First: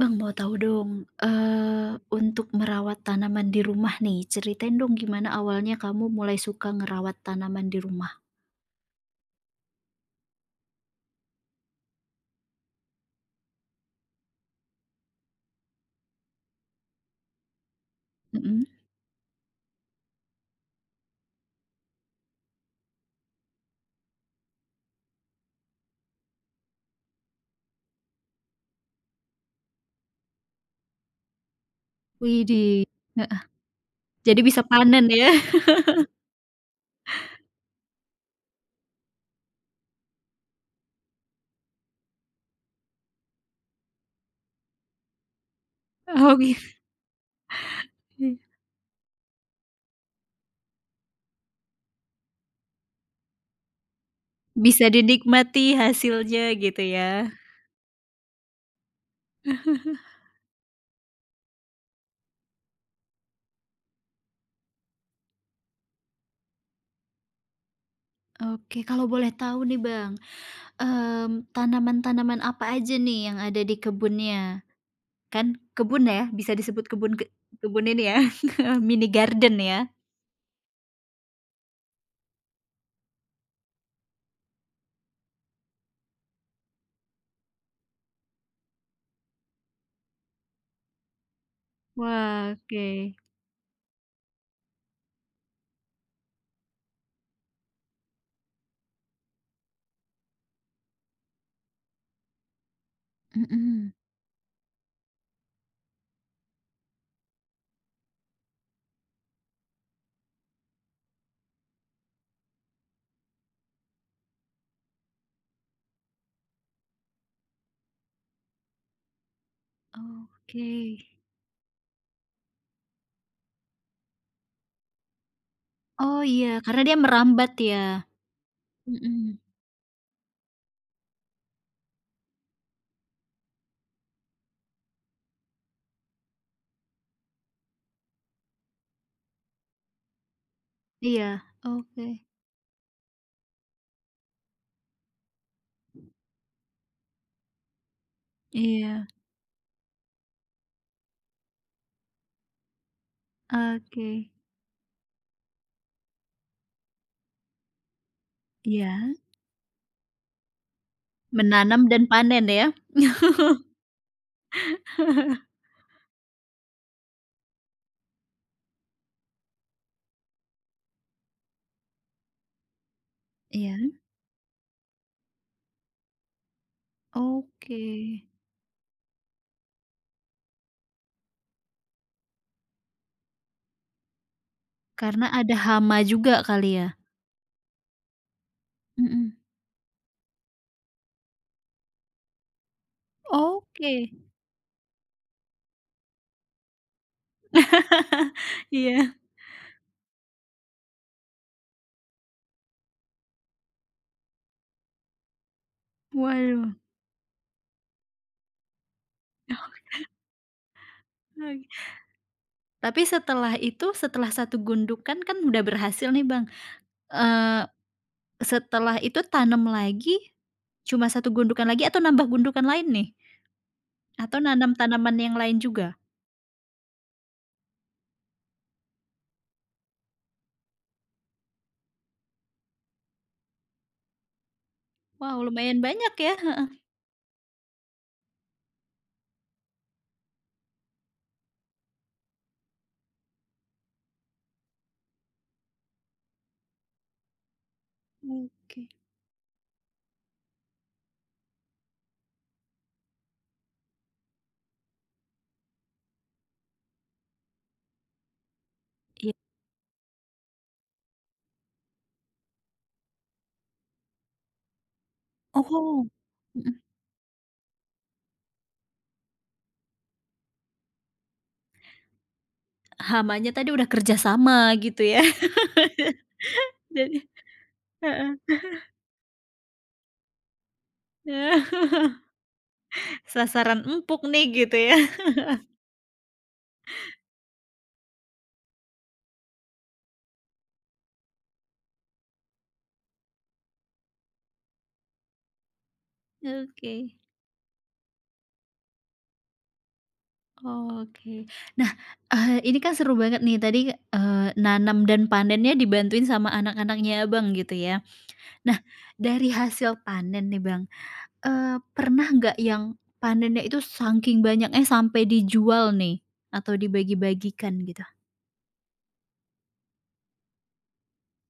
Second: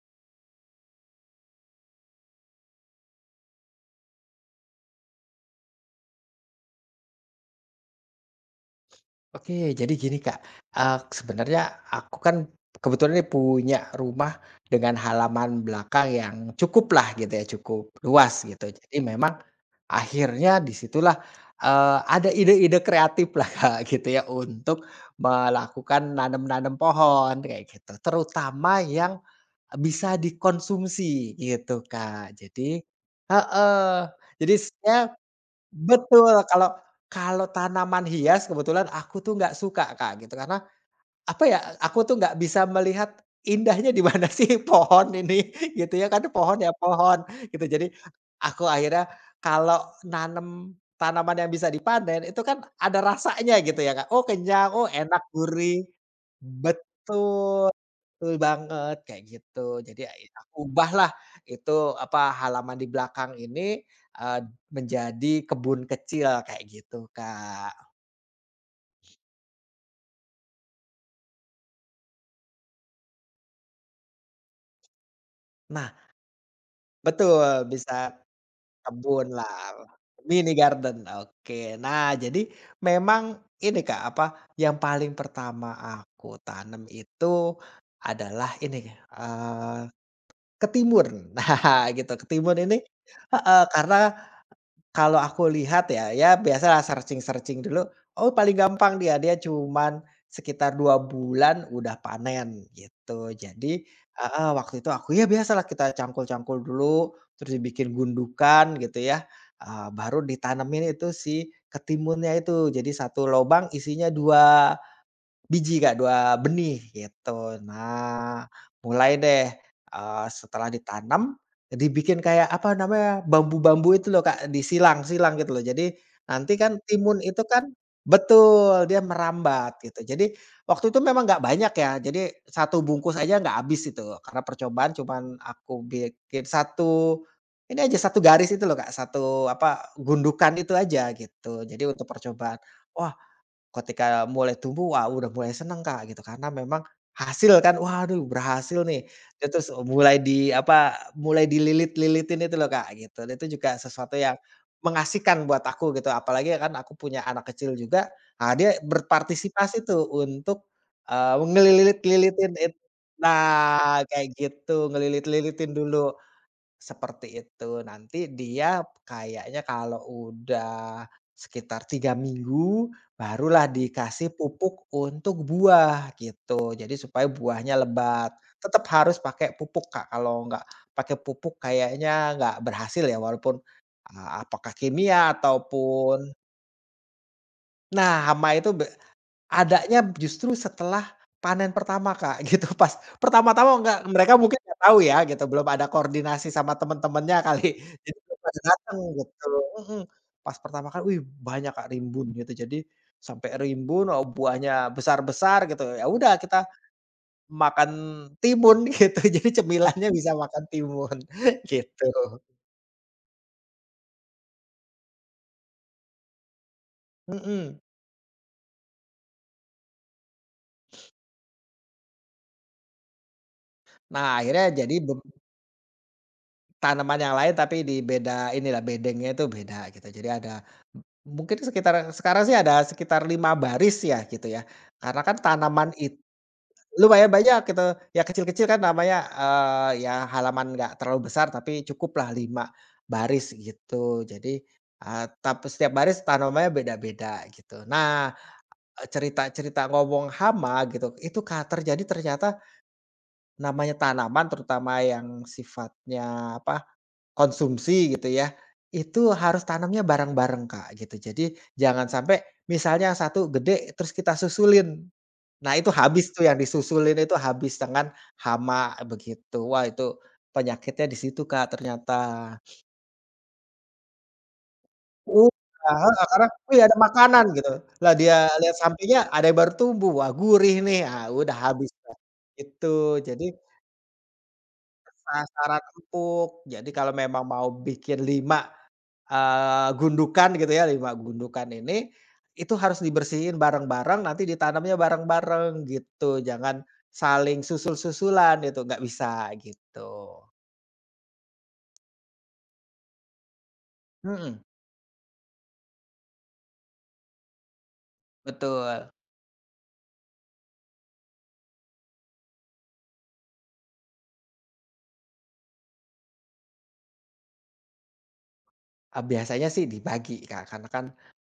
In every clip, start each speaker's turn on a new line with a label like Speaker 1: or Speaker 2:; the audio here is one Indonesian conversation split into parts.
Speaker 1: Bang, mau tahu dong, untuk merawat tanaman di rumah nih, ceritain dong gimana awalnya kamu mulai suka ngerawat tanaman di rumah?
Speaker 2: Oke, jadi gini, Kak. Sebenarnya aku kan kebetulan nih punya rumah dengan halaman belakang yang cukuplah gitu ya, cukup luas gitu.
Speaker 1: Mhm.
Speaker 2: Jadi memang akhirnya di situlah, ada ide-ide kreatiflah Kak gitu ya untuk melakukan nanam-nanam pohon kayak gitu, terutama yang bisa dikonsumsi gitu, Kak. Jadi
Speaker 1: Widih, heeh,
Speaker 2: heeh.
Speaker 1: jadi
Speaker 2: jadi
Speaker 1: bisa
Speaker 2: saya
Speaker 1: panen ya?
Speaker 2: Betul, kalau kalau tanaman hias kebetulan aku tuh nggak suka, Kak, gitu. Karena apa ya, aku tuh nggak bisa melihat indahnya di mana sih pohon ini, gitu ya, kan
Speaker 1: Oh
Speaker 2: pohon
Speaker 1: gitu.
Speaker 2: ya pohon, gitu. Jadi, aku akhirnya kalau nanem tanaman yang bisa dipanen, itu kan ada rasanya gitu ya, Kak. Oh kenyang,
Speaker 1: Bisa
Speaker 2: oh enak,
Speaker 1: dinikmati
Speaker 2: gurih.
Speaker 1: hasilnya gitu ya?
Speaker 2: Betul, betul banget, kayak gitu. Jadi, ya ya aku ubahlah itu, apa, halaman di belakang ini, eee, menjadi kebun kecil, kayak gitu, Kak.
Speaker 1: Oke, kalau boleh tahu nih Bang, tanaman-tanaman apa aja nih yang ada di kebunnya? Kan
Speaker 2: Nah
Speaker 1: kebun ya, bisa disebut kebun ke
Speaker 2: betul,
Speaker 1: kebun ini
Speaker 2: bisa.
Speaker 1: ya, mini
Speaker 2: Kebun
Speaker 1: garden
Speaker 2: lah.
Speaker 1: ya?
Speaker 2: Mini garden, oke. Nah, jadi memang ini, Kak, apa, yang paling pertama aku tanam itu adalah ini, eee, ketimun. Nah, gitu,
Speaker 1: Wah,
Speaker 2: ketimun ini
Speaker 1: oke.
Speaker 2: heeh, karena kalau aku lihat ya, ya biasalah searching-searching dulu, oh paling gampang dia cuman sekitar 2 bulan udah panen gitu. Jadi
Speaker 1: Mhm.
Speaker 2: heeh, waktu itu aku ya biasalah kita cangkul-cangkul dulu, terus dibikin gundukan gitu ya, baru ditanemin itu si ketimunnya itu. Jadi satu lobang isinya dua biji, Kak, 2 benih gitu. Nah, mulai deh, setelah
Speaker 1: Oke.
Speaker 2: ditanam, dibikin kayak apa namanya, bambu-bambu itu loh, Kak, disilang-silang gitu loh. Jadi
Speaker 1: Oh iya,
Speaker 2: nanti kan
Speaker 1: karena dia
Speaker 2: timun itu
Speaker 1: merambat
Speaker 2: kan
Speaker 1: ya?
Speaker 2: betul, dia
Speaker 1: Mhm.
Speaker 2: merambat gitu. Jadi waktu itu memang nggak banyak ya, jadi satu bungkus aja nggak habis itu, karena percobaan cuman aku bikin satu ini aja, satu garis itu loh, Kak, satu apa, gundukan itu aja
Speaker 1: Iya,
Speaker 2: gitu. Jadi untuk
Speaker 1: oke.
Speaker 2: percobaan. Wah. Ketika mulai tumbuh, wah udah mulai seneng, Kak, gitu. Karena memang hasil kan, waduh berhasil nih.
Speaker 1: Iya.
Speaker 2: Dia terus mulai di apa, mulai dililit-lilitin itu loh, Kak, gitu. Dan itu juga
Speaker 1: Oke.
Speaker 2: sesuatu yang mengasihkan buat aku gitu, apalagi kan aku punya anak kecil juga. Ah, dia
Speaker 1: Iya.
Speaker 2: berpartisipasi tuh untuk,
Speaker 1: Menanam dan panen
Speaker 2: ngelilit-lilitin
Speaker 1: ya?
Speaker 2: it nah, kayak gitu, ngelilit-lilitin dulu. Seperti itu. Nanti dia kayaknya kalau udah sekitar 3 minggu, barulah
Speaker 1: Iya.
Speaker 2: dikasih pupuk untuk buah, gitu. Jadi supaya buahnya
Speaker 1: Oke.
Speaker 2: lebat. Tetap harus pakai pupuk, Kak, kalau nggak pakai pupuk kayaknya nggak berhasil ya, walaupun, apakah
Speaker 1: Karena
Speaker 2: kimia
Speaker 1: ada hama
Speaker 2: ataupun
Speaker 1: juga kali ya?
Speaker 2: nah, hama itu
Speaker 1: Mhm.
Speaker 2: adanya justru setelah panen pertama, Kak, gitu pas pertama-tama nggak
Speaker 1: Oke.
Speaker 2: mereka mungkin nggak tahu ya gitu, belum ada koordinasi sama temen-temennya kali, jadi belum pada dateng
Speaker 1: Iya.
Speaker 2: gitu. mhm, Pas pertama kali, wih banyak, Kak, rimbun gitu, jadi sampai rimbun, buahnya besar-besar gitu, ya udah kita
Speaker 1: Waduh,
Speaker 2: makan timun gitu, jadi cemilannya bisa makan timun
Speaker 1: oke.
Speaker 2: gitu,
Speaker 1: Tapi setelah itu, setelah satu gundukan kan kan udah berhasil nih, Bang. Eee,
Speaker 2: mhm.
Speaker 1: setelah itu tanam lagi, cuma satu gundukan lagi atau nambah gundukan lain nih?
Speaker 2: Nah,
Speaker 1: Atau
Speaker 2: akhirnya
Speaker 1: nanam
Speaker 2: jadi be
Speaker 1: tanaman yang lain juga?
Speaker 2: tanaman yang lain tapi di beda inilah, bedengnya itu beda gitu. Jadi ada mungkin sekitar sekarang sih ada sekitar 5 baris ya gitu ya. Karena kan
Speaker 1: Wow, lumayan
Speaker 2: tanaman
Speaker 1: banyak
Speaker 2: itu
Speaker 1: ya, heeh.
Speaker 2: lumayan banyak gitu, ya kecil-kecil kan namanya, ya halaman nggak terlalu besar tapi cukuplah 5 baris gitu. Jadi, eee, tap setiap baris tanamannya beda-beda gitu. Nah,
Speaker 1: Oke.
Speaker 2: cerita-cerita ngomong hama gitu, itu terjadi ternyata namanya tanaman terutama yang sifatnya apa, konsumsi gitu ya, itu
Speaker 1: Iya.
Speaker 2: harus tanamnya bareng-bareng, Kak, gitu. Jadi jangan sampai misalnya satu gede terus kita susulin. Nah itu
Speaker 1: Oh,
Speaker 2: habis tuh yang
Speaker 1: mhm,
Speaker 2: disusulin itu habis dengan hama begitu. Wah itu penyakitnya di situ, Kak, ternyata.
Speaker 1: hamanya tadi udah kerja sama gitu ya.
Speaker 2: Iya, heeh, karena, "Wih ada
Speaker 1: Jadi
Speaker 2: makanan," gitu. Lah
Speaker 1: heeh.
Speaker 2: dia lihat sampingnya ada yang baru tumbuh, wah gurih nih, ah udah habis dah, itu. Jadi
Speaker 1: Sasaran empuk nih gitu ya.
Speaker 2: sasaran empuk. Jadi kalau memang mau bikin lima gundukan gitu ya, 5 gundukan ini, itu harus dibersihin bareng-bareng, nanti ditanamnya bareng-bareng gitu, jangan
Speaker 1: Oke,
Speaker 2: saling susul-susulan itu, nggak bisa gitu.
Speaker 1: oke. Nah, ini kan seru banget nih tadi, eee,
Speaker 2: Mhm,
Speaker 1: nanam dan panennya dibantuin sama anak-anaknya Abang gitu ya. Nah,
Speaker 2: betul.
Speaker 1: dari hasil panen nih Bang, pernah nggak yang panennya itu saking banyaknya sampai dijual nih atau dibagi-bagikan gitu?
Speaker 2: Biasanya sih dibagi, Kak, karena kan,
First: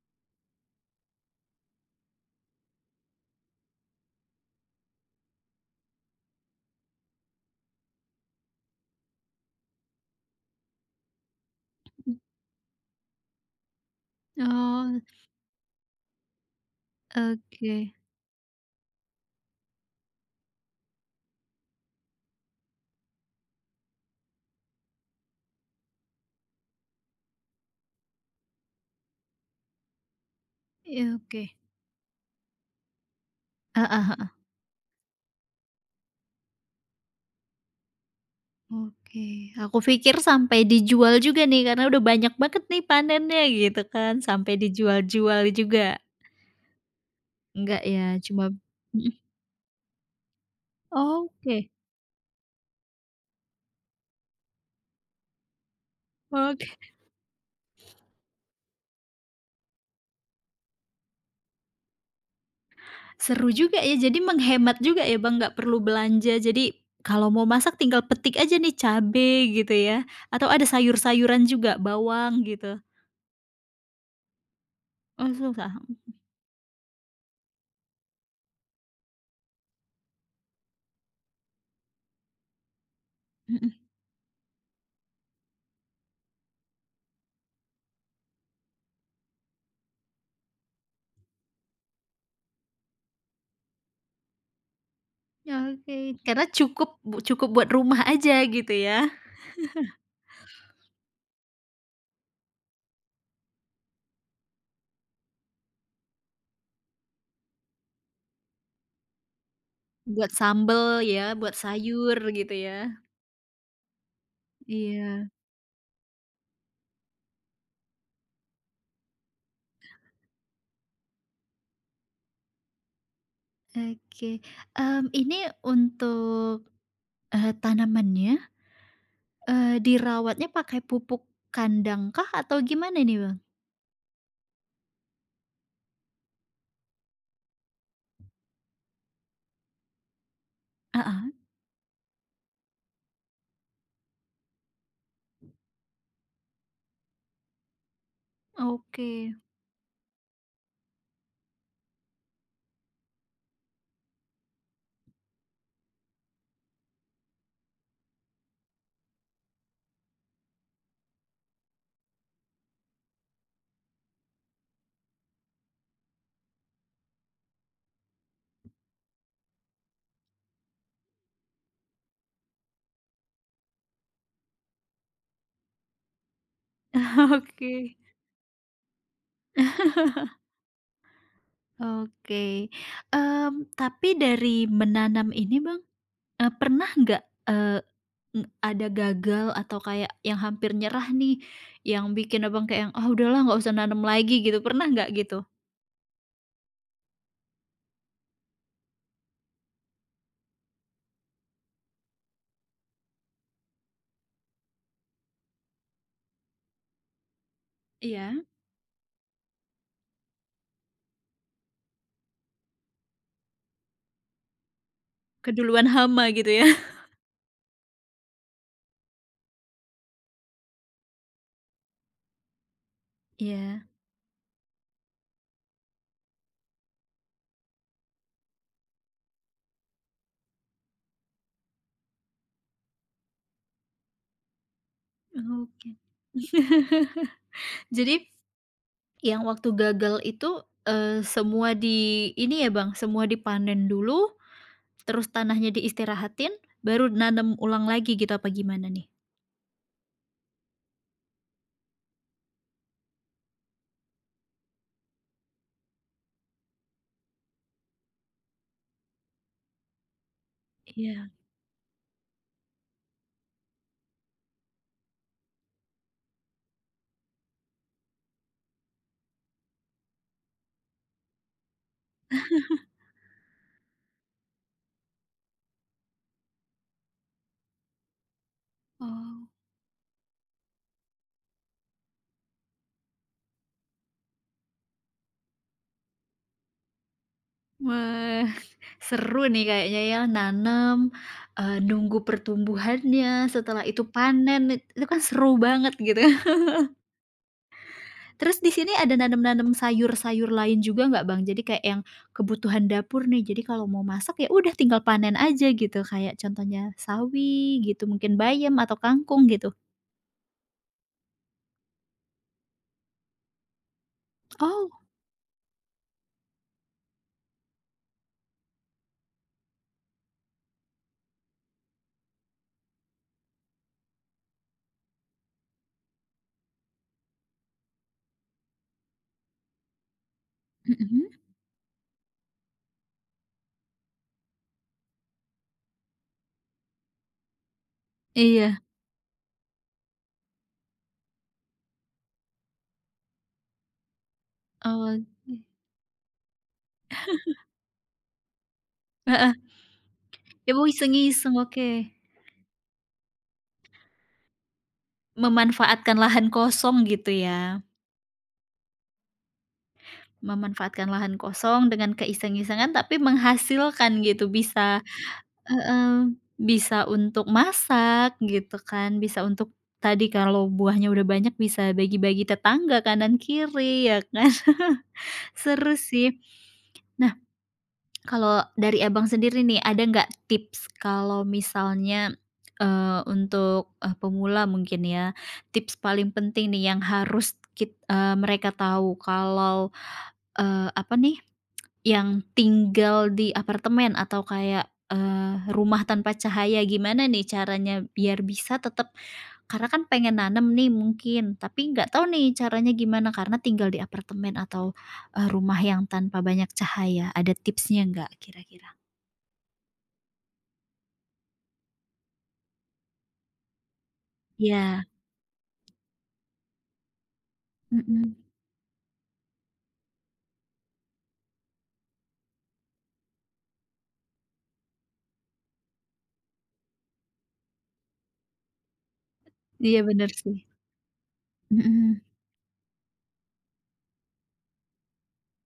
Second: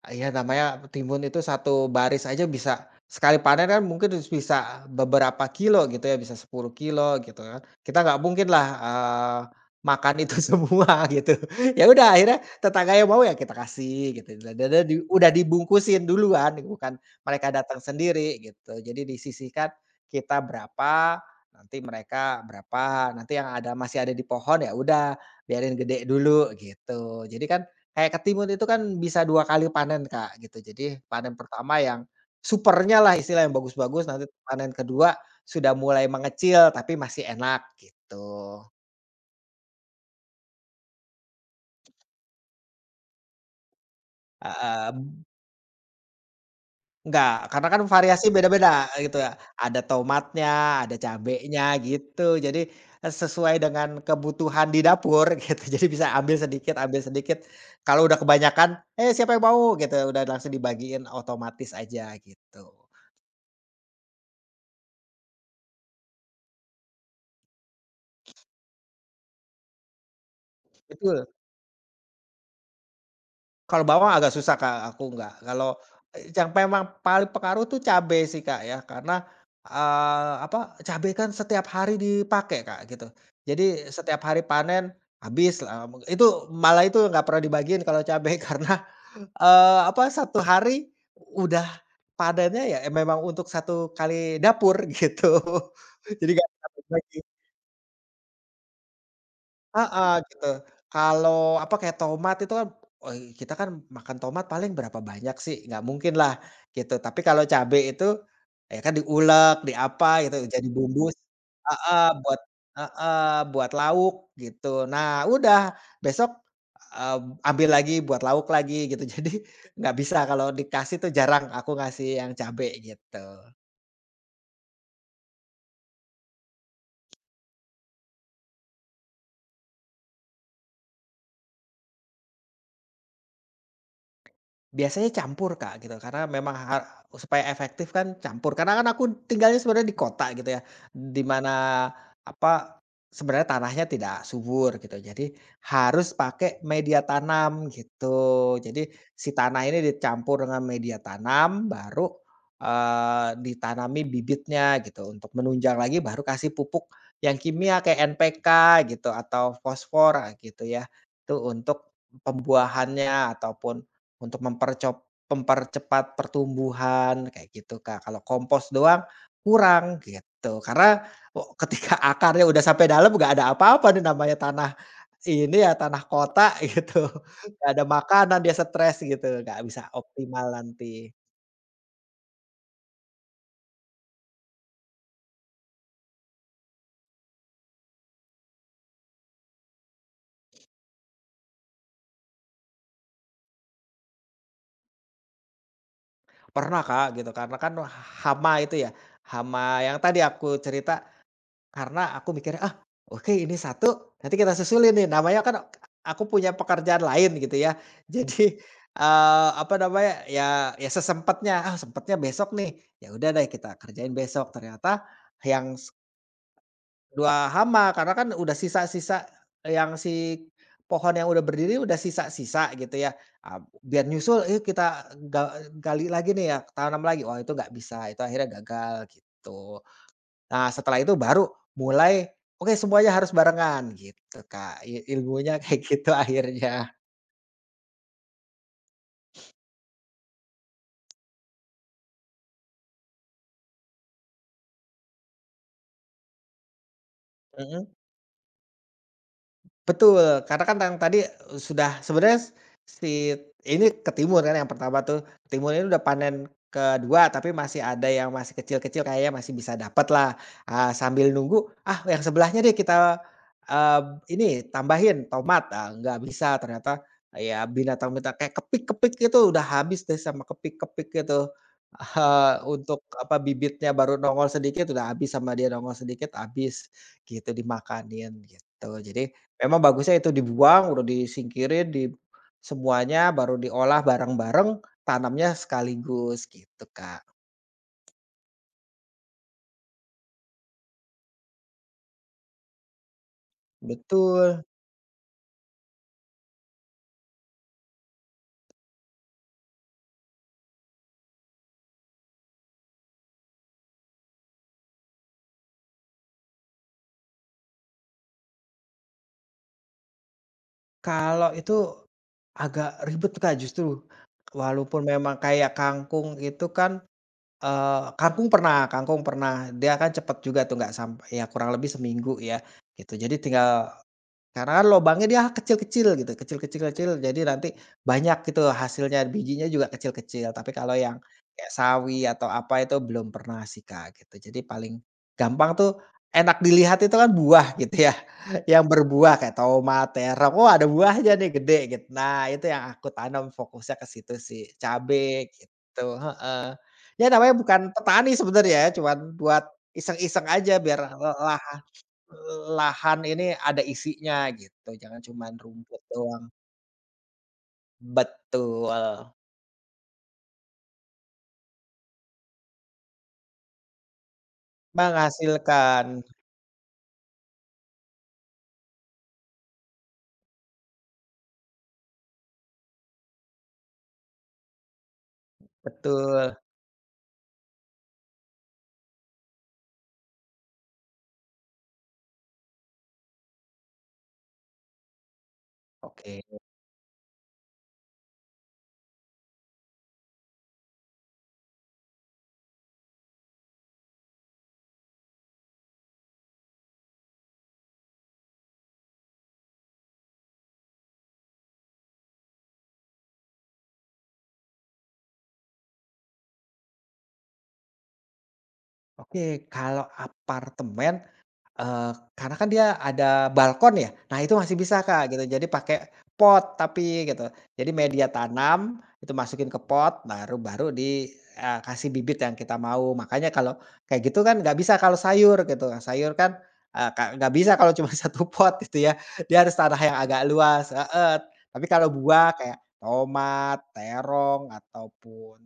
Speaker 2: ah, ya namanya timun itu satu baris aja bisa sekali panen kan mungkin bisa beberapa kilo gitu ya, bisa 10 kilo gitu kan. Kita nggak mungkinlah, makan itu semua gitu. Ya udah akhirnya tetangga yang mau ya kita kasih gitu, da da da di
Speaker 1: Oh,
Speaker 2: udah dibungkusin duluan, bukan mereka
Speaker 1: oke.
Speaker 2: datang sendiri gitu. Jadi disisihkan kita berapa, nanti mereka berapa, nanti yang ada masih ada di pohon ya udah biarin gede dulu gitu. Jadi kan kayak ketimun itu kan bisa 2 kali panen, Kak, gitu. Jadi
Speaker 1: Iya,
Speaker 2: panen
Speaker 1: oke.
Speaker 2: pertama yang supernya lah istilah yang
Speaker 1: Heeh,
Speaker 2: bagus-bagus, nanti
Speaker 1: heeh.
Speaker 2: panen kedua sudah mulai mengecil tapi masih enak gitu.
Speaker 1: Oke. Aku pikir sampai dijual juga nih karena udah banyak banget nih panennya gitu kan, sampai
Speaker 2: Heeh.
Speaker 1: dijual-jual juga.
Speaker 2: Enggak, karena kan
Speaker 1: Enggak ya,
Speaker 2: variasi
Speaker 1: cuma
Speaker 2: beda-beda
Speaker 1: mhm,
Speaker 2: gitu ya. Ada tomatnya, ada
Speaker 1: oke.
Speaker 2: cabenya gitu. Jadi, sesuai dengan kebutuhan di dapur gitu. Jadi bisa ambil sedikit
Speaker 1: Oke.
Speaker 2: ambil sedikit. Kalau udah kebanyakan, "Eh, siapa yang mau?" Gitu, udah langsung dibagiin otomatis aja gitu.
Speaker 1: Seru juga ya, jadi menghemat juga ya, Bang, nggak perlu belanja. Jadi kalau mau masak tinggal petik aja nih cabe gitu ya, atau ada
Speaker 2: Betul.
Speaker 1: sayur-sayuran juga, bawang gitu.
Speaker 2: Kalau bawang agak susah, Kak, aku nggak.
Speaker 1: Oh susah,
Speaker 2: Kalau, eh, yang memang paling pengaruh tuh cabe sih, Kak, ya. Karena, apa, cabe kan setiap hari dipakai, Kak, gitu.
Speaker 1: mhm.
Speaker 2: Jadi setiap hari panen habis lah, itu malah itu nggak pernah dibagiin kalau cabe karena, apa, satu hari udah panennya ya eh, memang untuk satu kali dapur gitu.
Speaker 1: Oke,
Speaker 2: Jadi
Speaker 1: karena
Speaker 2: nggak bisa bagi-bagi.
Speaker 1: cukup buat rumah aja gitu ya.
Speaker 2: Heeh, gitu. Kalau apa, kayak tomat itu kan, woi kita kan makan tomat paling berapa banyak sih, nggak mungkin lah gitu. Tapi kalau cabe itu, ya kan diulek, di apa
Speaker 1: Buat
Speaker 2: gitu, jadi
Speaker 1: sambel
Speaker 2: bumbu
Speaker 1: ya, buat
Speaker 2: heeh,
Speaker 1: sayur
Speaker 2: buat
Speaker 1: gitu ya.
Speaker 2: heeh, buat lauk gitu. Nah
Speaker 1: Iya,
Speaker 2: udah besok, eee, ambil lagi buat lauk lagi gitu. Jadi nggak bisa kalau dikasih tuh jarang aku ngasih yang cabe gitu.
Speaker 1: oke. Ini untuk, tanamannya, dirawatnya pakai pupuk kandang kah atau gimana nih, Bang?
Speaker 2: Biasanya campur, Kak, gitu. Karena memang supaya efektif kan campur. Karena kan aku tinggalnya sebenarnya di kota gitu ya, di
Speaker 1: Heeh,
Speaker 2: mana apa, sebenarnya tanahnya tidak subur gitu. Jadi harus pakai media tanam gitu. Jadi
Speaker 1: oke.
Speaker 2: si tanah ini dicampur dengan media tanam baru, ditanami bibitnya gitu. Untuk menunjang lagi baru kasih pupuk yang kimia kayak NPK gitu atau fosfor, ah, gitu ya. Itu untuk pembuahannya ataupun untuk mempercepat pertumbuhan kayak gitu, Kak. Kalau kompos doang kurang gitu, karena wo ketika akarnya udah sampai dalam nggak ada apa-apa nih namanya tanah ini ya, tanah kota gitu, nggak ada
Speaker 1: Oke,
Speaker 2: makanan dia stres gitu, nggak bisa optimal nanti.
Speaker 1: oke, tapi dari menanam ini Bang, pernah nggak, eee, ada gagal atau kayak yang hampir nyerah nih, yang bikin Abang kayak yang, "Ah udahlah nggak usah nanam lagi," gitu, pernah nggak gitu?
Speaker 2: Pernah, Kak, gitu karena kan hama itu ya, hama yang tadi aku cerita. Karena aku mikirnya, "Ah, oke ini satu nanti kita susulin nih." Namanya kan aku punya pekerjaan lain gitu ya.
Speaker 1: Iya.
Speaker 2: Jadi, apa namanya, ya ya sesempatnya, "Ah, sempatnya besok nih." Ya udah deh kita kerjain besok. Ternyata yang
Speaker 1: Keduluan
Speaker 2: s
Speaker 1: hama gitu ya?
Speaker 2: 2 hama, karena kan udah sisa-sisa yang si pohon yang udah berdiri udah sisa-sisa gitu ya. Ah,
Speaker 1: Iya,
Speaker 2: biar nyusul, eh kita gali lagi nih ya, tanam lagi." Wah itu nggak bisa, itu akhirnya gagal gitu. Nah, setelah itu baru mulai, oke semuanya harus barengan gitu, Kak, ilmunya kayak
Speaker 1: oke.
Speaker 2: gitu akhirnya.
Speaker 1: Jadi yang waktu gagal itu, semua di ini ya Bang, semua dipanen dulu, terus tanahnya diistirahatin, baru nanam ulang
Speaker 2: Mhm.
Speaker 1: lagi gitu apa gimana nih?
Speaker 2: Betul, karena kan yang tadi sudah sebenarnya si ini ke timur kan yang pertama tuh, ke timur ini udah panen kedua tapi masih ada yang masih kecil-kecil kayaknya masih bisa dapat lah,
Speaker 1: Iya,
Speaker 2: sambil nunggu, "Ah yang sebelahnya deh kita, eee, ini tambahin tomat," ah, nggak bisa ternyata ya binatang binatang kayak kepik-kepik itu udah habis deh sama kepik-kepik itu, untuk apa, bibitnya baru nongol sedikit udah habis sama dia nongol sedikit habis, gitu dimakanin gitu. Jadi
Speaker 1: oh.
Speaker 2: memang bagusnya itu dibuang, udah disingkirin, di semuanya, baru diolah bareng-bareng, tanamnya sekaligus, gitu, Kak.
Speaker 1: Wah, seru nih kayaknya ya nanam, nunggu pertumbuhannya, setelah itu panen,
Speaker 2: Betul.
Speaker 1: itu kan seru banget gitu. Terus di sini ada nanam-nanam sayur-sayur lain juga nggak, Bang? Jadi kayak yang kebutuhan dapur nih, jadi kalau mau masak ya udah tinggal panen aja gitu, kayak contohnya sawi gitu, mungkin bayam atau kangkung gitu?
Speaker 2: Kalau itu agak ribet, Kak, justru.
Speaker 1: Oh,
Speaker 2: Walaupun memang kayak kangkung itu kan, kangkung pernah, dia kan cepet juga tuh, nggak sampai ya kurang lebih seminggu ya, gitu. Jadi tinggal karena kan lobangnya dia kecil-kecil gitu, kecil-kecil kecil, jadi nanti banyak gitu hasilnya, bijinya juga kecil-kecil. Tapi kalau yang
Speaker 1: mhm,
Speaker 2: kayak sawi atau apa itu belum pernah sih, Kak, gitu. Jadi paling gampang tuh enak dilihat itu kan buah gitu ya,
Speaker 1: iya,
Speaker 2: yang berbuah kayak tomat, terong, "Oh, ada buahnya nih gede," gitu. Nah, itu yang aku tanam fokusnya ke situ sih,
Speaker 1: oh
Speaker 2: cabe gitu, heeh. Ya namanya bukan petani sebenarnya ya, cuman
Speaker 1: heeh,
Speaker 2: buat iseng-iseng
Speaker 1: ya
Speaker 2: aja
Speaker 1: mau
Speaker 2: biar
Speaker 1: iseng-iseng, oke.
Speaker 2: lahan ini ada isinya gitu, jangan cuman rumput
Speaker 1: Memanfaatkan
Speaker 2: doang.
Speaker 1: lahan kosong gitu ya?
Speaker 2: Betul,
Speaker 1: Memanfaatkan lahan kosong dengan keiseng-isengan tapi menghasilkan gitu, bisa
Speaker 2: menghasilkan,
Speaker 1: heeh, bisa untuk masak gitu kan, bisa untuk tadi kalau buahnya udah banyak bisa bagi-bagi tetangga kanan kiri ya kan, seru sih.
Speaker 2: betul.
Speaker 1: Nah, kalau dari Abang sendiri nih ada nggak tips kalau misalnya, untuk, pemula mungkin ya, tips paling
Speaker 2: Oke.
Speaker 1: penting nih yang harus mereka tahu kalau, apa nih yang tinggal di apartemen atau kayak, rumah tanpa cahaya gimana nih caranya biar bisa tetap karena kan pengen nanam nih mungkin, tapi nggak tahu nih caranya gimana karena tinggal di apartemen atau, rumah yang tanpa banyak cahaya, ada tipsnya nggak kira-kira?
Speaker 2: Oke, kalau apartemen, eee, karena kan dia ada balkon ya, nah itu masih bisa,
Speaker 1: Iya,
Speaker 2: Kak, gitu, jadi pakai pot tapi gitu. Jadi media
Speaker 1: mhm,
Speaker 2: tanam, itu masukin ke pot baru baru kasih bibit yang kita mau. Makanya kalau kayak gitu kan nggak bisa kalau sayur gitu, sayur kan, nggak bisa kalau cuma satu pot gitu ya, dia harus tanah
Speaker 1: iya
Speaker 2: yang
Speaker 1: bener
Speaker 2: agak
Speaker 1: sih,
Speaker 2: luas heeh. Tapi kalau
Speaker 1: mhm.
Speaker 2: buah kayak tomat, terong, ataupun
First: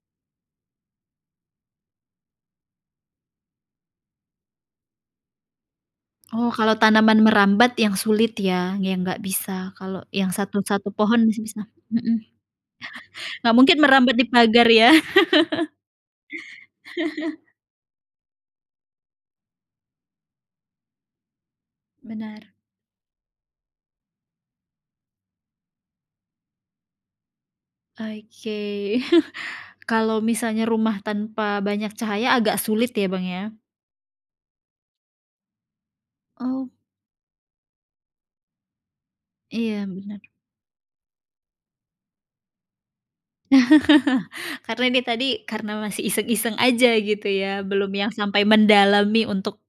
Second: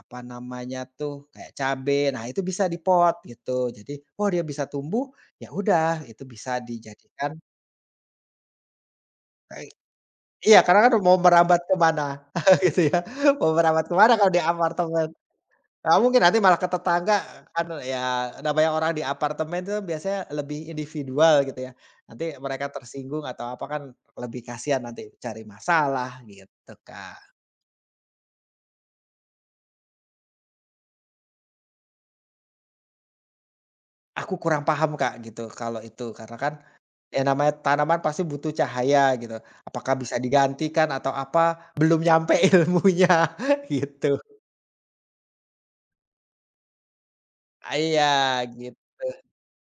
Speaker 2: apa namanya tuh, kayak cabe, nah itu bisa di pot gitu. Jadi, oh dia bisa tumbuh, ya udah itu bisa
Speaker 1: Oh kalau tanaman
Speaker 2: dijadikan
Speaker 1: merambat yang sulit ya, yang nggak bisa,
Speaker 2: eee,
Speaker 1: kalau yang
Speaker 2: iya karena
Speaker 1: satu-satu
Speaker 2: kan mau
Speaker 1: pohon masih bisa,
Speaker 2: merambat ke mana
Speaker 1: mhm,
Speaker 2: gitu ya, mau
Speaker 1: nggak mungkin
Speaker 2: merambat kemana
Speaker 1: merambat di
Speaker 2: kalau di
Speaker 1: pagar ya.
Speaker 2: apartemen. Nggak mungkin nanti malah ke tetangga kan ya namanya orang di apartemen itu biasanya lebih individual gitu ya. Nanti
Speaker 1: Benar.
Speaker 2: mereka tersinggung atau apa kan lebih kasihan nanti cari masalah gitu, Kak.
Speaker 1: Oke. Kalau misalnya rumah tanpa banyak cahaya agak sulit ya, Bang, ya?
Speaker 2: Aku kurang paham, Kak, gitu kalau itu karena kan
Speaker 1: Oh,
Speaker 2: ya namanya tanaman pasti butuh cahaya gitu.
Speaker 1: iya
Speaker 2: Apakah bisa
Speaker 1: benar.
Speaker 2: digantikan atau apa, belum nyampe ilmunya gitu.
Speaker 1: Karena ini tadi karena masih iseng-iseng aja gitu ya,
Speaker 2: Ah,
Speaker 1: belum
Speaker 2: iya
Speaker 1: yang sampai
Speaker 2: gitu
Speaker 1: mendalami untuk,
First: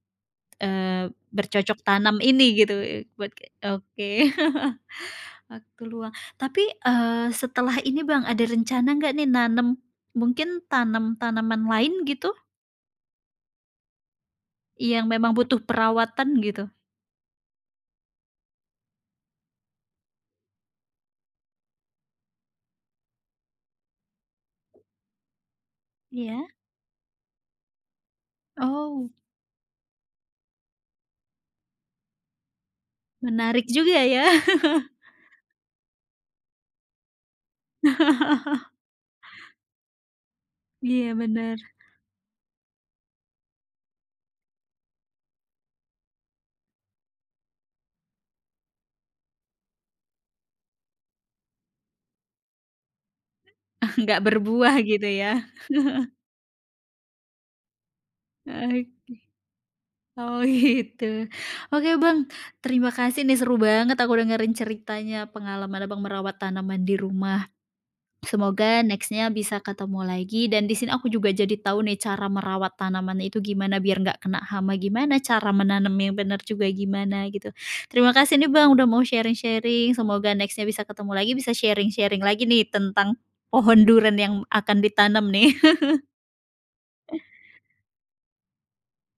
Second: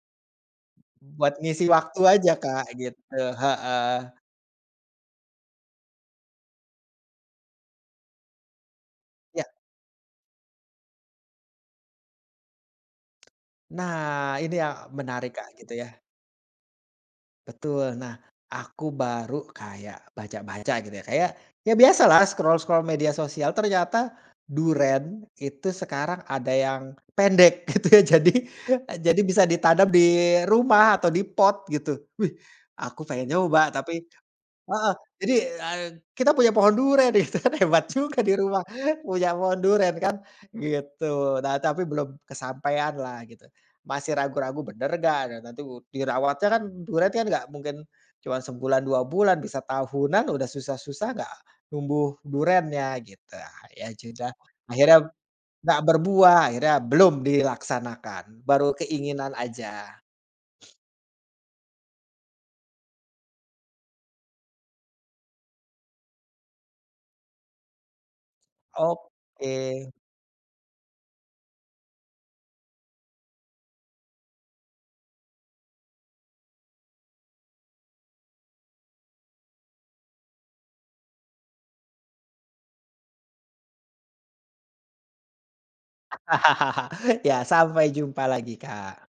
Speaker 2: buat ngisi
Speaker 1: bercocok
Speaker 2: waktu
Speaker 1: tanam
Speaker 2: aja,
Speaker 1: ini
Speaker 2: Kak,
Speaker 1: gitu, eee,
Speaker 2: gitu,
Speaker 1: buat ke oke.
Speaker 2: heeh.
Speaker 1: Waktu luang. Tapi, setelah ini, Bang, ada rencana nggak nih
Speaker 2: Ya,
Speaker 1: nanam mungkin tanam-tanaman lain gitu,
Speaker 2: nah ini yang
Speaker 1: yang
Speaker 2: menarik,
Speaker 1: memang
Speaker 2: Kak,
Speaker 1: butuh
Speaker 2: gitu ya.
Speaker 1: perawatan gitu?
Speaker 2: Betul. Nah, aku baru kayak baca-baca gitu ya, kayak ya biasalah scroll-scroll media sosial ternyata duren itu sekarang
Speaker 1: Iya?
Speaker 2: ada yang pendek gitu ya. Jadi
Speaker 1: Oh,
Speaker 2: jadi bisa ditanam di rumah atau di pot gitu. Wih, aku pengen
Speaker 1: menarik
Speaker 2: nyoba
Speaker 1: juga
Speaker 2: tapi
Speaker 1: ya.
Speaker 2: heeh, jadi, kita punya pohon durian gitu kan, hebat juga di rumah punya pohon durian kan,
Speaker 1: Iya
Speaker 2: gitu. Nah,
Speaker 1: bener,
Speaker 2: tapi belum kesampaian lah gitu. Masih ragu-ragu bener nggak, dan nanti dirawatnya kan durian kan nggak mungkin cuman sebulan, 2 bulan, bisa tahunan udah susah-susah nggak numbuh duriannya gitu. Ah, ya
Speaker 1: nggak
Speaker 2: sudah,
Speaker 1: berbuah
Speaker 2: akhirnya
Speaker 1: gitu ya.
Speaker 2: nggak berbuah, akhirnya belum dilaksanakan, baru
Speaker 1: Oke,
Speaker 2: keinginan aja.
Speaker 1: oh gitu. Oke Bang, terima kasih nih seru banget aku dengerin ceritanya pengalaman Abang merawat tanaman di rumah. Semoga nextnya
Speaker 2: Oke.
Speaker 1: bisa ketemu lagi dan di sini aku juga jadi tahu nih cara merawat tanaman itu gimana biar nggak kena hama gimana, cara menanam yang benar juga gimana gitu. Terima kasih nih Bang udah mau sharing-sharing, semoga nextnya bisa ketemu lagi, bisa sharing-sharing lagi nih tentang pohon durian yang akan ditanam nih.
Speaker 2: Ya, sampai jumpa lagi, Kak.